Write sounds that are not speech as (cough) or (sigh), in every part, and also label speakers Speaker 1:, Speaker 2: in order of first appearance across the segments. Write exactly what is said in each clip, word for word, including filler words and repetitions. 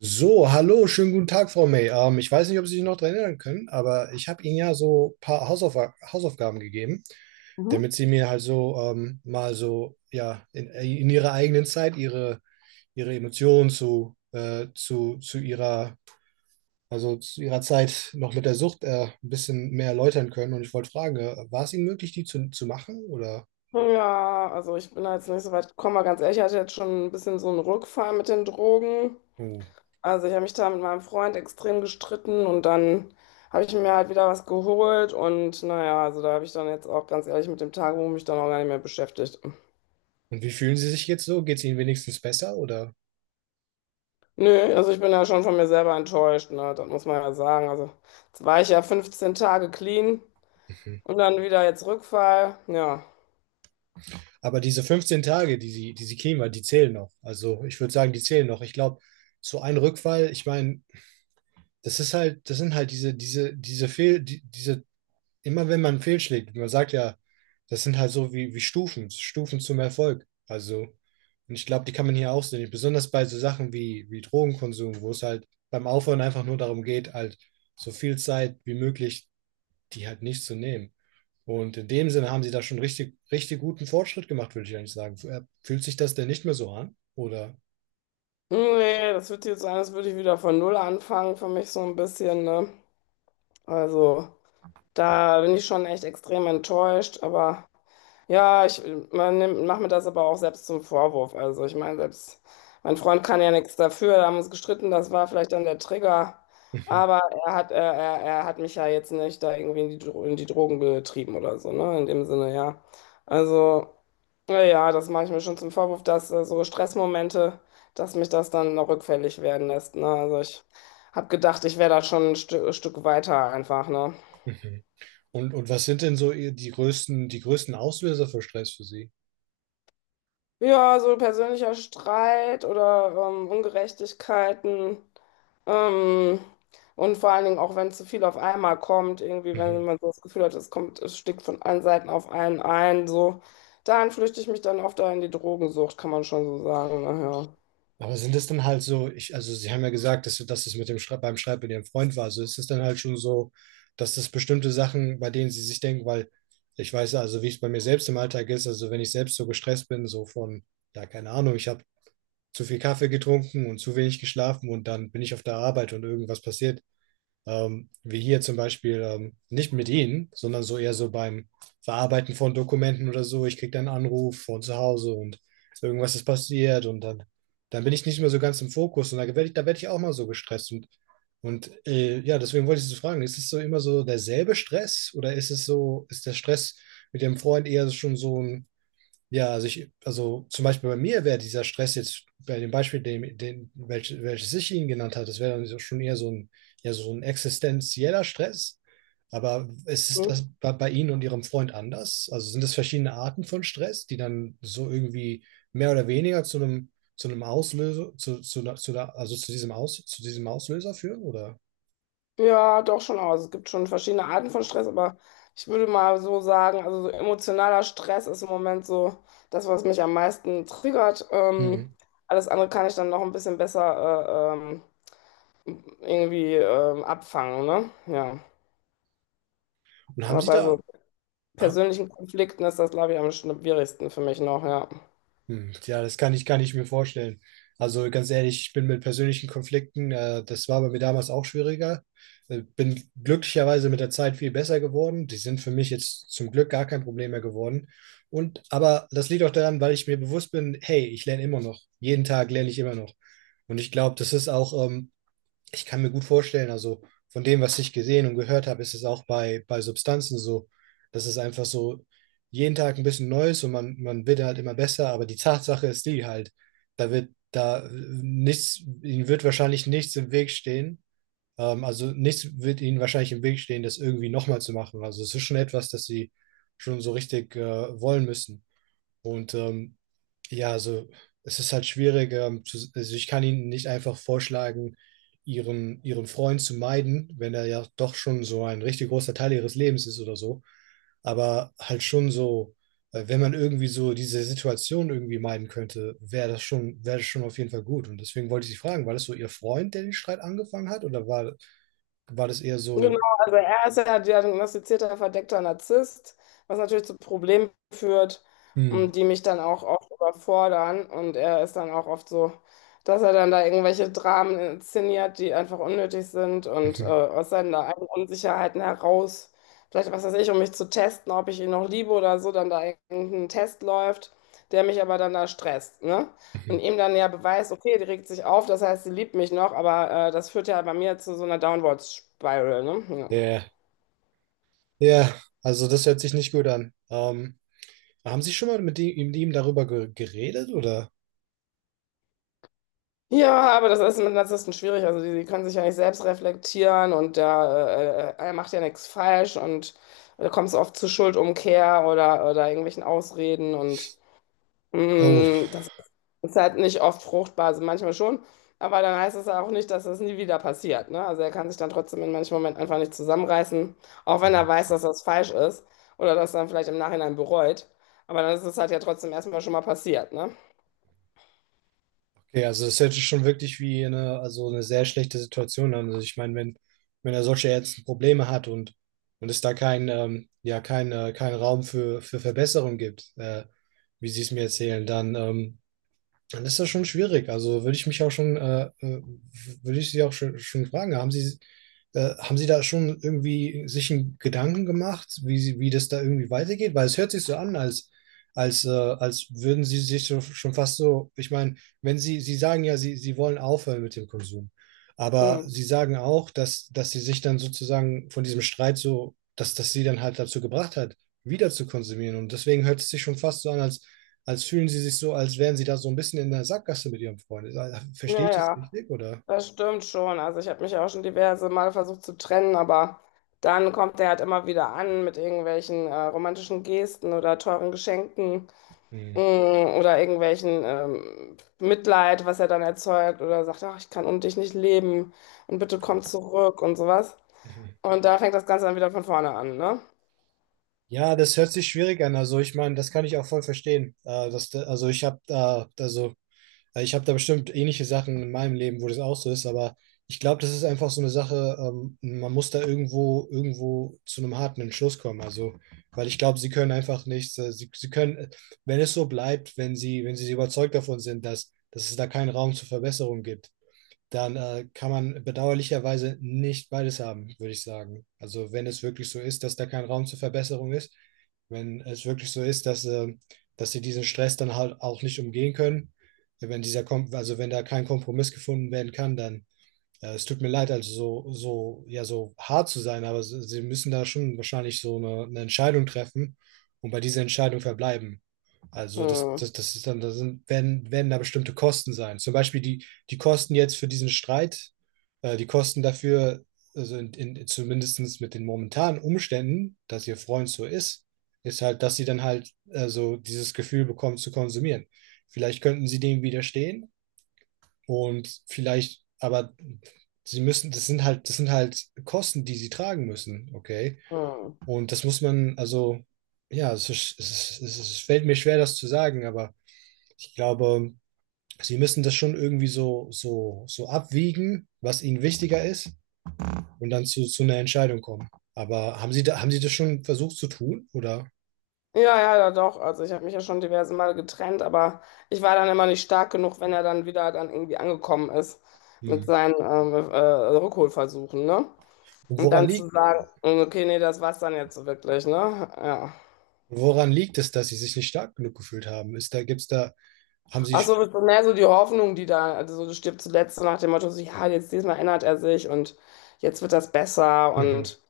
Speaker 1: So, hallo, schönen guten Tag, Frau May. Ähm, ich weiß nicht, ob Sie sich noch daran erinnern können, aber ich habe Ihnen ja so ein paar Hausauf Hausaufgaben gegeben,
Speaker 2: Mhm.
Speaker 1: damit Sie mir halt so ähm, mal so, ja, in, in Ihrer eigenen Zeit Ihre, Ihre Emotionen zu, äh, zu, zu Ihrer, also zu Ihrer Zeit noch mit der Sucht äh, ein bisschen mehr erläutern können. Und ich wollte fragen, äh, war es Ihnen möglich, die zu, zu machen? Oder,
Speaker 2: Ja, also ich bin da jetzt nicht so weit gekommen, aber ganz ehrlich, ich hatte jetzt schon ein bisschen so einen Rückfall mit den Drogen.
Speaker 1: oh.
Speaker 2: Also ich habe mich da mit meinem Freund extrem gestritten und dann habe ich mir halt wieder was geholt und naja, also da habe ich dann jetzt auch ganz ehrlich mit dem Tagebuch mich dann auch gar nicht mehr beschäftigt.
Speaker 1: Und wie fühlen Sie sich jetzt so? Geht es Ihnen wenigstens besser? Oder?
Speaker 2: Nö, also ich bin ja schon von mir selber enttäuscht, ne? Das muss man ja sagen. Also jetzt war ich ja fünfzehn Tage clean
Speaker 1: Mhm.
Speaker 2: und dann wieder jetzt Rückfall. Ja.
Speaker 1: Aber diese fünfzehn Tage, die sie, die sie kriegen, weil die zählen noch. Also ich würde sagen, die zählen noch. Ich glaube, so ein Rückfall, ich meine, das ist halt, das sind halt diese, diese, diese Fehl, die, diese, immer wenn man fehlschlägt, man sagt ja, das sind halt so wie, wie Stufen, Stufen zum Erfolg. Also, und ich glaube, die kann man hier auch sehen. Besonders bei so Sachen wie, wie Drogenkonsum, wo es halt beim Aufhören einfach nur darum geht, halt so viel Zeit wie möglich die halt nicht zu nehmen. Und in dem Sinne haben sie da schon richtig, richtig guten Fortschritt gemacht, würde ich eigentlich sagen. Äh, Fühlt sich das denn nicht mehr so an? Oder?
Speaker 2: Nee, das wird jetzt sein, als würde ich wieder von Null anfangen für mich so ein bisschen, ne? Also, da bin ich schon echt extrem enttäuscht, aber ja, ich man nimmt- mach mir das aber auch selbst zum Vorwurf. Also ich meine, selbst mein Freund kann ja nichts dafür, da haben wir uns gestritten, das war vielleicht dann der Trigger, aber
Speaker 1: (laughs)
Speaker 2: er hat, er, er, er hat mich ja jetzt nicht da irgendwie in die, Dro- in die Drogen getrieben oder so, ne? In dem Sinne, ja. Also, naja, das mache ich mir schon zum Vorwurf, dass äh, so Stressmomente, dass mich das dann noch rückfällig werden lässt, ne? Also ich habe gedacht, ich wäre da schon ein Stück, Stück weiter einfach, ne?
Speaker 1: Mhm, mhm. Und, und was sind denn so ihr- die größten, die größten Auslöser für Stress für Sie? (laughs)
Speaker 2: Ja, so persönlicher Streit oder ähm, Ungerechtigkeiten. Ähm, und vor allen Dingen auch, wenn zu viel auf einmal kommt, irgendwie, wenn
Speaker 1: Mhm.
Speaker 2: man so das Gefühl hat, es kommt, es stickt von allen Seiten auf einen ein, so. Dann flüchte ich mich dann oft da in die Drogensucht, kann man schon so sagen. Naja.
Speaker 1: Aber sind es dann halt so, ich, also Sie haben ja gesagt, dass, dass es mit dem Schrei- beim Schreiben mit Ihrem Freund war. Also ist es dann halt schon so, dass das bestimmte Sachen, bei denen Sie sich denken, weil ich weiß ja, also wie es bei mir selbst im Alltag ist, also wenn ich selbst so gestresst bin, so von, ja, keine Ahnung, ich habe zu viel Kaffee getrunken und zu wenig geschlafen und dann bin ich auf der Arbeit und irgendwas passiert. Ähm, wie hier zum Beispiel, ähm, nicht mit Ihnen, sondern so eher so beim Verarbeiten von Dokumenten oder so. Ich kriege dann einen Anruf von zu Hause und irgendwas ist passiert und dann, dann bin ich nicht mehr so ganz im Fokus und da werde ich, da werd ich auch mal so gestresst. Und, und äh, ja, deswegen wollte ich Sie fragen, ist es so immer so derselbe Stress oder ist es so, ist der Stress mit dem Freund eher schon so ein ja, also ich, also zum Beispiel bei mir wäre dieser Stress jetzt bei dem Beispiel, den, den, welch, welches ich Ihnen genannt habe, das wäre dann so- schon eher so ein, ja, so ein existenzieller Stress. Aber ist es
Speaker 2: Hm?
Speaker 1: das bei, bei Ihnen und Ihrem Freund anders? Also sind das verschiedene Arten von Stress, die dann so irgendwie mehr oder weniger zu einem, zu einem Auslöser, zu, zu, einer- zu, einer- also zu diesem Aus, zu diesem Auslöser führen, oder?
Speaker 2: Ja, doch schon aus. Es gibt schon verschiedene Arten von Stress, aber ich würde mal so sagen, also so emotionaler Stress ist im Moment so das, was mich am meisten triggert. Ähm,
Speaker 1: Hm.
Speaker 2: alles andere kann ich dann noch ein bisschen besser äh, ähm, irgendwie ähm, abfangen, ne? Ja.
Speaker 1: Und haben
Speaker 2: Aber
Speaker 1: Sie
Speaker 2: bei so
Speaker 1: da,
Speaker 2: persönlichen Konflikten ist das, glaube ich, am schwierigsten für mich noch, ja.
Speaker 1: Hm, ja, das kann ich, kann ich mir vorstellen. Also ganz ehrlich, ich bin mit persönlichen Konflikten, äh, das war bei mir damals auch schwieriger. Äh, bin glücklicherweise mit der Zeit viel besser geworden. Die sind für mich jetzt zum Glück gar kein Problem mehr geworden. Und aber das liegt auch daran, weil ich mir bewusst bin, hey, ich lerne immer noch. Jeden Tag lerne ich immer noch. Und ich glaube, das ist auch ähm, ich kann mir gut vorstellen, also von dem, was ich gesehen und gehört habe, ist es auch bei, bei Substanzen so, dass es einfach so jeden Tag ein bisschen Neues und man, man wird halt immer besser, aber die Tatsache ist die halt, da wird da äh, nichts, ihnen wird wahrscheinlich nichts im Weg stehen. Ähm, also nichts wird ihnen wahrscheinlich im Weg stehen, das irgendwie nochmal zu machen. Also es ist schon etwas, das sie schon so richtig äh, wollen müssen. Und ähm, ja, also es ist halt schwierig. Ähm, zu, also ich kann Ihnen nicht einfach vorschlagen, ihren, ihren Freund zu meiden, wenn er ja doch schon so ein richtig großer Teil ihres Lebens ist oder so. Aber halt schon so, äh, wenn man irgendwie so diese Situation irgendwie meiden könnte, wäre das schon, wäre das schon auf jeden Fall gut. Und deswegen wollte ich Sie fragen, war das so Ihr Freund, der den Streit angefangen hat, oder war, war das eher
Speaker 2: Genau,
Speaker 1: so,
Speaker 2: also er ist ja diagnostizierter verdeckter Narzisst, was natürlich zu Problemen führt,
Speaker 1: hm,
Speaker 2: und die mich dann auch oft überfordern. Und er ist dann auch oft so, dass er dann da irgendwelche Dramen inszeniert, die einfach unnötig sind und äh,
Speaker 1: mhm,
Speaker 2: aus seinen eigenen Unsicherheiten heraus, vielleicht was weiß ich, um mich zu testen, ob ich ihn noch liebe oder so, dann da irgendein Test läuft, der mich aber dann da stresst, ne? Und
Speaker 1: mhm.
Speaker 2: ihm dann ja beweist, okay, die regt sich auf, das heißt, sie liebt mich noch, aber äh, das führt ja bei mir zu so einer Downward Spiral, ne? Ja.
Speaker 1: Ja, ja, also das hört sich nicht gut an. Ähm, Haben Sie schon mal mit ihm, mit ihm darüber ge geredet oder?
Speaker 2: Ja, aber das ist mit Narzissten schwierig. Also die, die können sich ja nicht selbst reflektieren und der, äh, äh, er macht ja nichts falsch und da kommt es oft zu Schuldumkehr oder, oder irgendwelchen Ausreden und
Speaker 1: Oh,
Speaker 2: mh, das ist halt nicht oft fruchtbar, also manchmal schon, aber dann heißt es ja auch nicht, dass das nie wieder passiert, ne? Also er kann sich dann trotzdem in manchen Momenten einfach nicht zusammenreißen, auch wenn
Speaker 1: mhm.
Speaker 2: er weiß, dass das falsch ist oder dass er dann vielleicht im Nachhinein bereut, aber dann ist es halt ja trotzdem erstmal schon mal passiert, ne?
Speaker 1: Okay, also das hört sich schon wirklich wie eine, also eine sehr schlechte Situation an. Also ich meine, wenn, wenn er solche ärztlichen Probleme hat und, und es da kein, ähm, ja, kein, äh, kein Raum für, für Verbesserung gibt, äh, wie Sie es mir erzählen, dann ähm, dann ist das schon schwierig. Also würde ich mich auch schon, äh, äh, würde ich Sie auch schon, schon fragen, haben Sie, äh, haben Sie da schon irgendwie sich einen Gedanken gemacht, wie, Sie, wie das da irgendwie weitergeht? Weil es hört sich so an, als, als, äh, als würden Sie sich so, schon fast so, ich meine, wenn Sie, Sie sagen ja, Sie, Sie wollen aufhören mit dem Konsum, aber
Speaker 2: Hm.
Speaker 1: Sie sagen auch, dass, dass Sie sich dann sozusagen von diesem Streit so, dass das Sie dann halt dazu gebracht hat, wieder zu konsumieren. Und deswegen hört es sich schon fast so an, als als fühlen sie sich so, als wären sie da so ein bisschen in der Sackgasse mit ihrem Freund. Ist- also, verstehe ich das
Speaker 2: Naja,
Speaker 1: richtig, oder?
Speaker 2: das stimmt schon. Also ich habe mich auch schon diverse Mal versucht zu trennen, aber dann kommt er halt immer wieder an mit irgendwelchen äh, romantischen Gesten oder teuren Geschenken.
Speaker 1: Hm.
Speaker 2: Mm. Oder irgendwelchen ähm, Mitleid, was er dann erzeugt, oder sagt, ach, ich kann ohne dich nicht leben und bitte komm zurück und sowas.
Speaker 1: Mhm.
Speaker 2: Und da fängt das Ganze dann wieder von vorne an, ne?
Speaker 1: Ja, das hört sich schwierig an. Also ich meine, das kann ich auch voll verstehen. Äh, dass, also ich habe da, also äh, ich habe da bestimmt ähnliche Sachen in meinem Leben, wo das auch so ist, aber ich glaube, das ist einfach so eine Sache, ähm, man muss da irgendwo, irgendwo zu einem harten Entschluss kommen. Also, weil ich glaube, sie können einfach nichts, äh, sie, sie können, äh, wenn es so bleibt, wenn sie, wenn sie so überzeugt davon sind, dass, dass es da keinen Raum zur Verbesserung gibt dann äh, kann man bedauerlicherweise nicht beides haben, würde ich sagen. Also wenn es wirklich so ist, dass da kein Raum zur Verbesserung ist, wenn es wirklich so ist, dass, äh, dass sie diesen Stress dann halt auch nicht umgehen können, wenn dieser Kom also wenn da kein Kompromiss gefunden werden kann, dann ja, es tut mir leid, also so, so, ja, so hart zu sein, aber s- sie müssen da schon wahrscheinlich so eine, eine Entscheidung treffen und bei dieser Entscheidung verbleiben. Also das,
Speaker 2: Hm.
Speaker 1: das, das ist dann, da sind, werden, werden da bestimmte Kosten sein. Zum Beispiel die, die Kosten jetzt für diesen Streit, äh, die Kosten dafür, also in, in, zumindest mit den momentanen Umständen, dass ihr Freund so ist, ist halt, dass sie dann halt also dieses Gefühl bekommt zu konsumieren. Vielleicht könnten sie dem widerstehen und vielleicht, aber sie müssen, das sind halt, das sind halt Kosten, die sie tragen müssen, okay?
Speaker 2: Hm.
Speaker 1: Und das muss man, also, ja, es, ist, es, ist, es ist, es fällt mir schwer, das zu sagen, aber ich glaube, sie müssen das schon irgendwie so, so, so abwiegen, was ihnen wichtiger ist, und dann zu, zu einer Entscheidung kommen. Aber haben sie, da, haben sie das schon versucht zu tun, oder?
Speaker 2: Ja, ja, ja, doch. Also ich habe mich ja schon diverse Male getrennt, aber ich war dann immer nicht stark genug, wenn er dann wieder dann irgendwie angekommen ist
Speaker 1: Hm.
Speaker 2: mit seinen ähm, äh, Rückholversuchen, ne?
Speaker 1: Und
Speaker 2: Und
Speaker 1: woran
Speaker 2: dann zu
Speaker 1: liegt,
Speaker 2: sagen, okay, nee, das war's dann jetzt so wirklich, ne? Ja.
Speaker 1: woran liegt es, dass sie sich nicht stark genug gefühlt haben? Ist da, gibt's da, haben
Speaker 2: Ach
Speaker 1: sie,
Speaker 2: so, das ist mehr so die Hoffnung, die da, also so, du stirbst zuletzt so nach dem Motto, so, ja, jetzt diesmal erinnert er sich und jetzt wird das besser
Speaker 1: mhm.
Speaker 2: und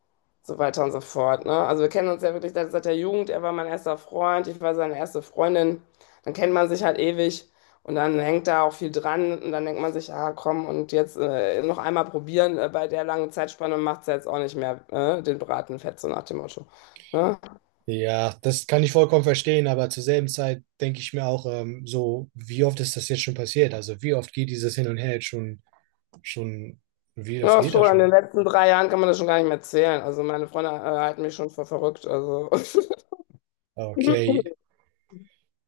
Speaker 2: so weiter und so fort, ne? Also wir kennen uns ja wirklich seit, seit der Jugend, er war mein erster Freund, ich war seine erste Freundin, dann kennt man sich halt ewig und dann hängt da auch viel dran und dann denkt man sich, ah komm, und jetzt äh, noch einmal probieren, äh, bei der langen Zeitspanne macht es jetzt auch nicht mehr, äh, den Braten fett, so nach dem Motto. Ne?
Speaker 1: Ja, das kann ich vollkommen verstehen, aber zur selben Zeit denke ich mir auch, ähm, so, wie oft ist das jetzt schon passiert? Also wie oft geht dieses Hin und Her jetzt schon, schon, wie oft
Speaker 2: Ja, ist
Speaker 1: geht das
Speaker 2: schon, in den
Speaker 1: schon?
Speaker 2: letzten drei Jahren kann man das schon gar nicht mehr zählen. Also meine Freunde, äh, halten mich schon für verrückt. Also.
Speaker 1: Okay.
Speaker 2: (laughs)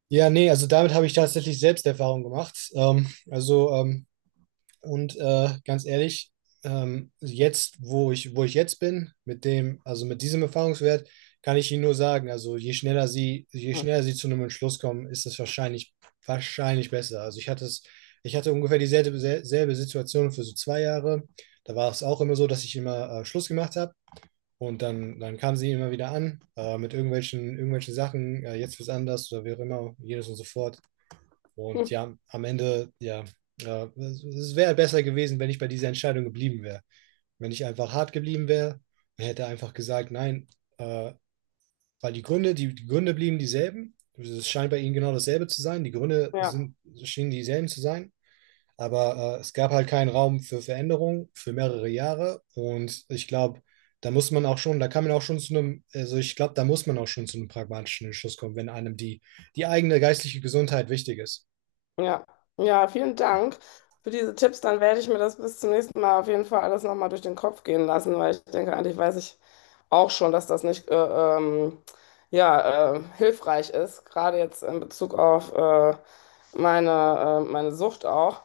Speaker 1: Ja, nee, also damit habe ich tatsächlich selbst Erfahrung gemacht. Ähm, also ähm, Und äh, ganz ehrlich, ähm, jetzt, wo ich, wo ich jetzt bin, mit dem, also mit diesem Erfahrungswert, kann ich Ihnen nur sagen, also je schneller Sie, je schneller Sie zu einem Entschluss kommen, ist es wahrscheinlich, wahrscheinlich besser. Also ich hatte es, ich hatte ungefähr dieselbe sel- selbe Situation für so zwei Jahre. Da war es auch immer so, dass ich immer äh, Schluss gemacht habe und dann, dann kam sie immer wieder an äh, mit irgendwelchen, irgendwelchen Sachen, äh, jetzt wird's anders oder wie auch immer, jedes und so fort. Und ja, am Ende, ja, ja es, es wäre besser gewesen, wenn ich bei dieser Entscheidung geblieben wäre. Wenn ich einfach hart geblieben wäre, hätte einfach gesagt, nein, äh, weil die Gründe, die, die Gründe blieben dieselben. Es scheint bei ihnen genau dasselbe zu sein. Die Gründe
Speaker 2: Ja,
Speaker 1: sind, schienen dieselben zu sein. Aber äh, es gab halt keinen Raum für Veränderung für mehrere Jahre. Und ich glaube, da muss man auch schon, da kann man auch schon zu einem, also ich glaube, da muss man auch schon zu einem pragmatischen Entschluss kommen, wenn einem die, die eigene geistliche Gesundheit wichtig ist.
Speaker 2: ja, ja, vielen Dank für diese Tipps. Dann werde ich mir das bis zum nächsten Mal auf jeden Fall alles nochmal durch den Kopf gehen lassen, weil ich denke, eigentlich weiß ich auch schon, dass das nicht äh, ähm, ja, äh, hilfreich ist, gerade jetzt in Bezug auf äh, meine, äh, meine Sucht auch.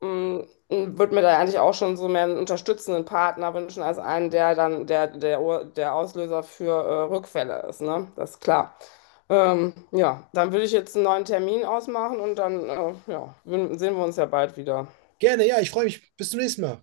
Speaker 2: Mm. Würde mir da eigentlich auch schon so mehr einen unterstützenden Partner wünschen, als einen, der dann der, der, Ur- der Auslöser für äh, Rückfälle ist, ne? Das ist klar. Ähm, ja, dann würde ich jetzt einen neuen Termin ausmachen und dann äh, ja, wün- sehen wir uns ja bald wieder.
Speaker 1: Gerne, ja, ich freue mich. Bis zum nächsten Mal.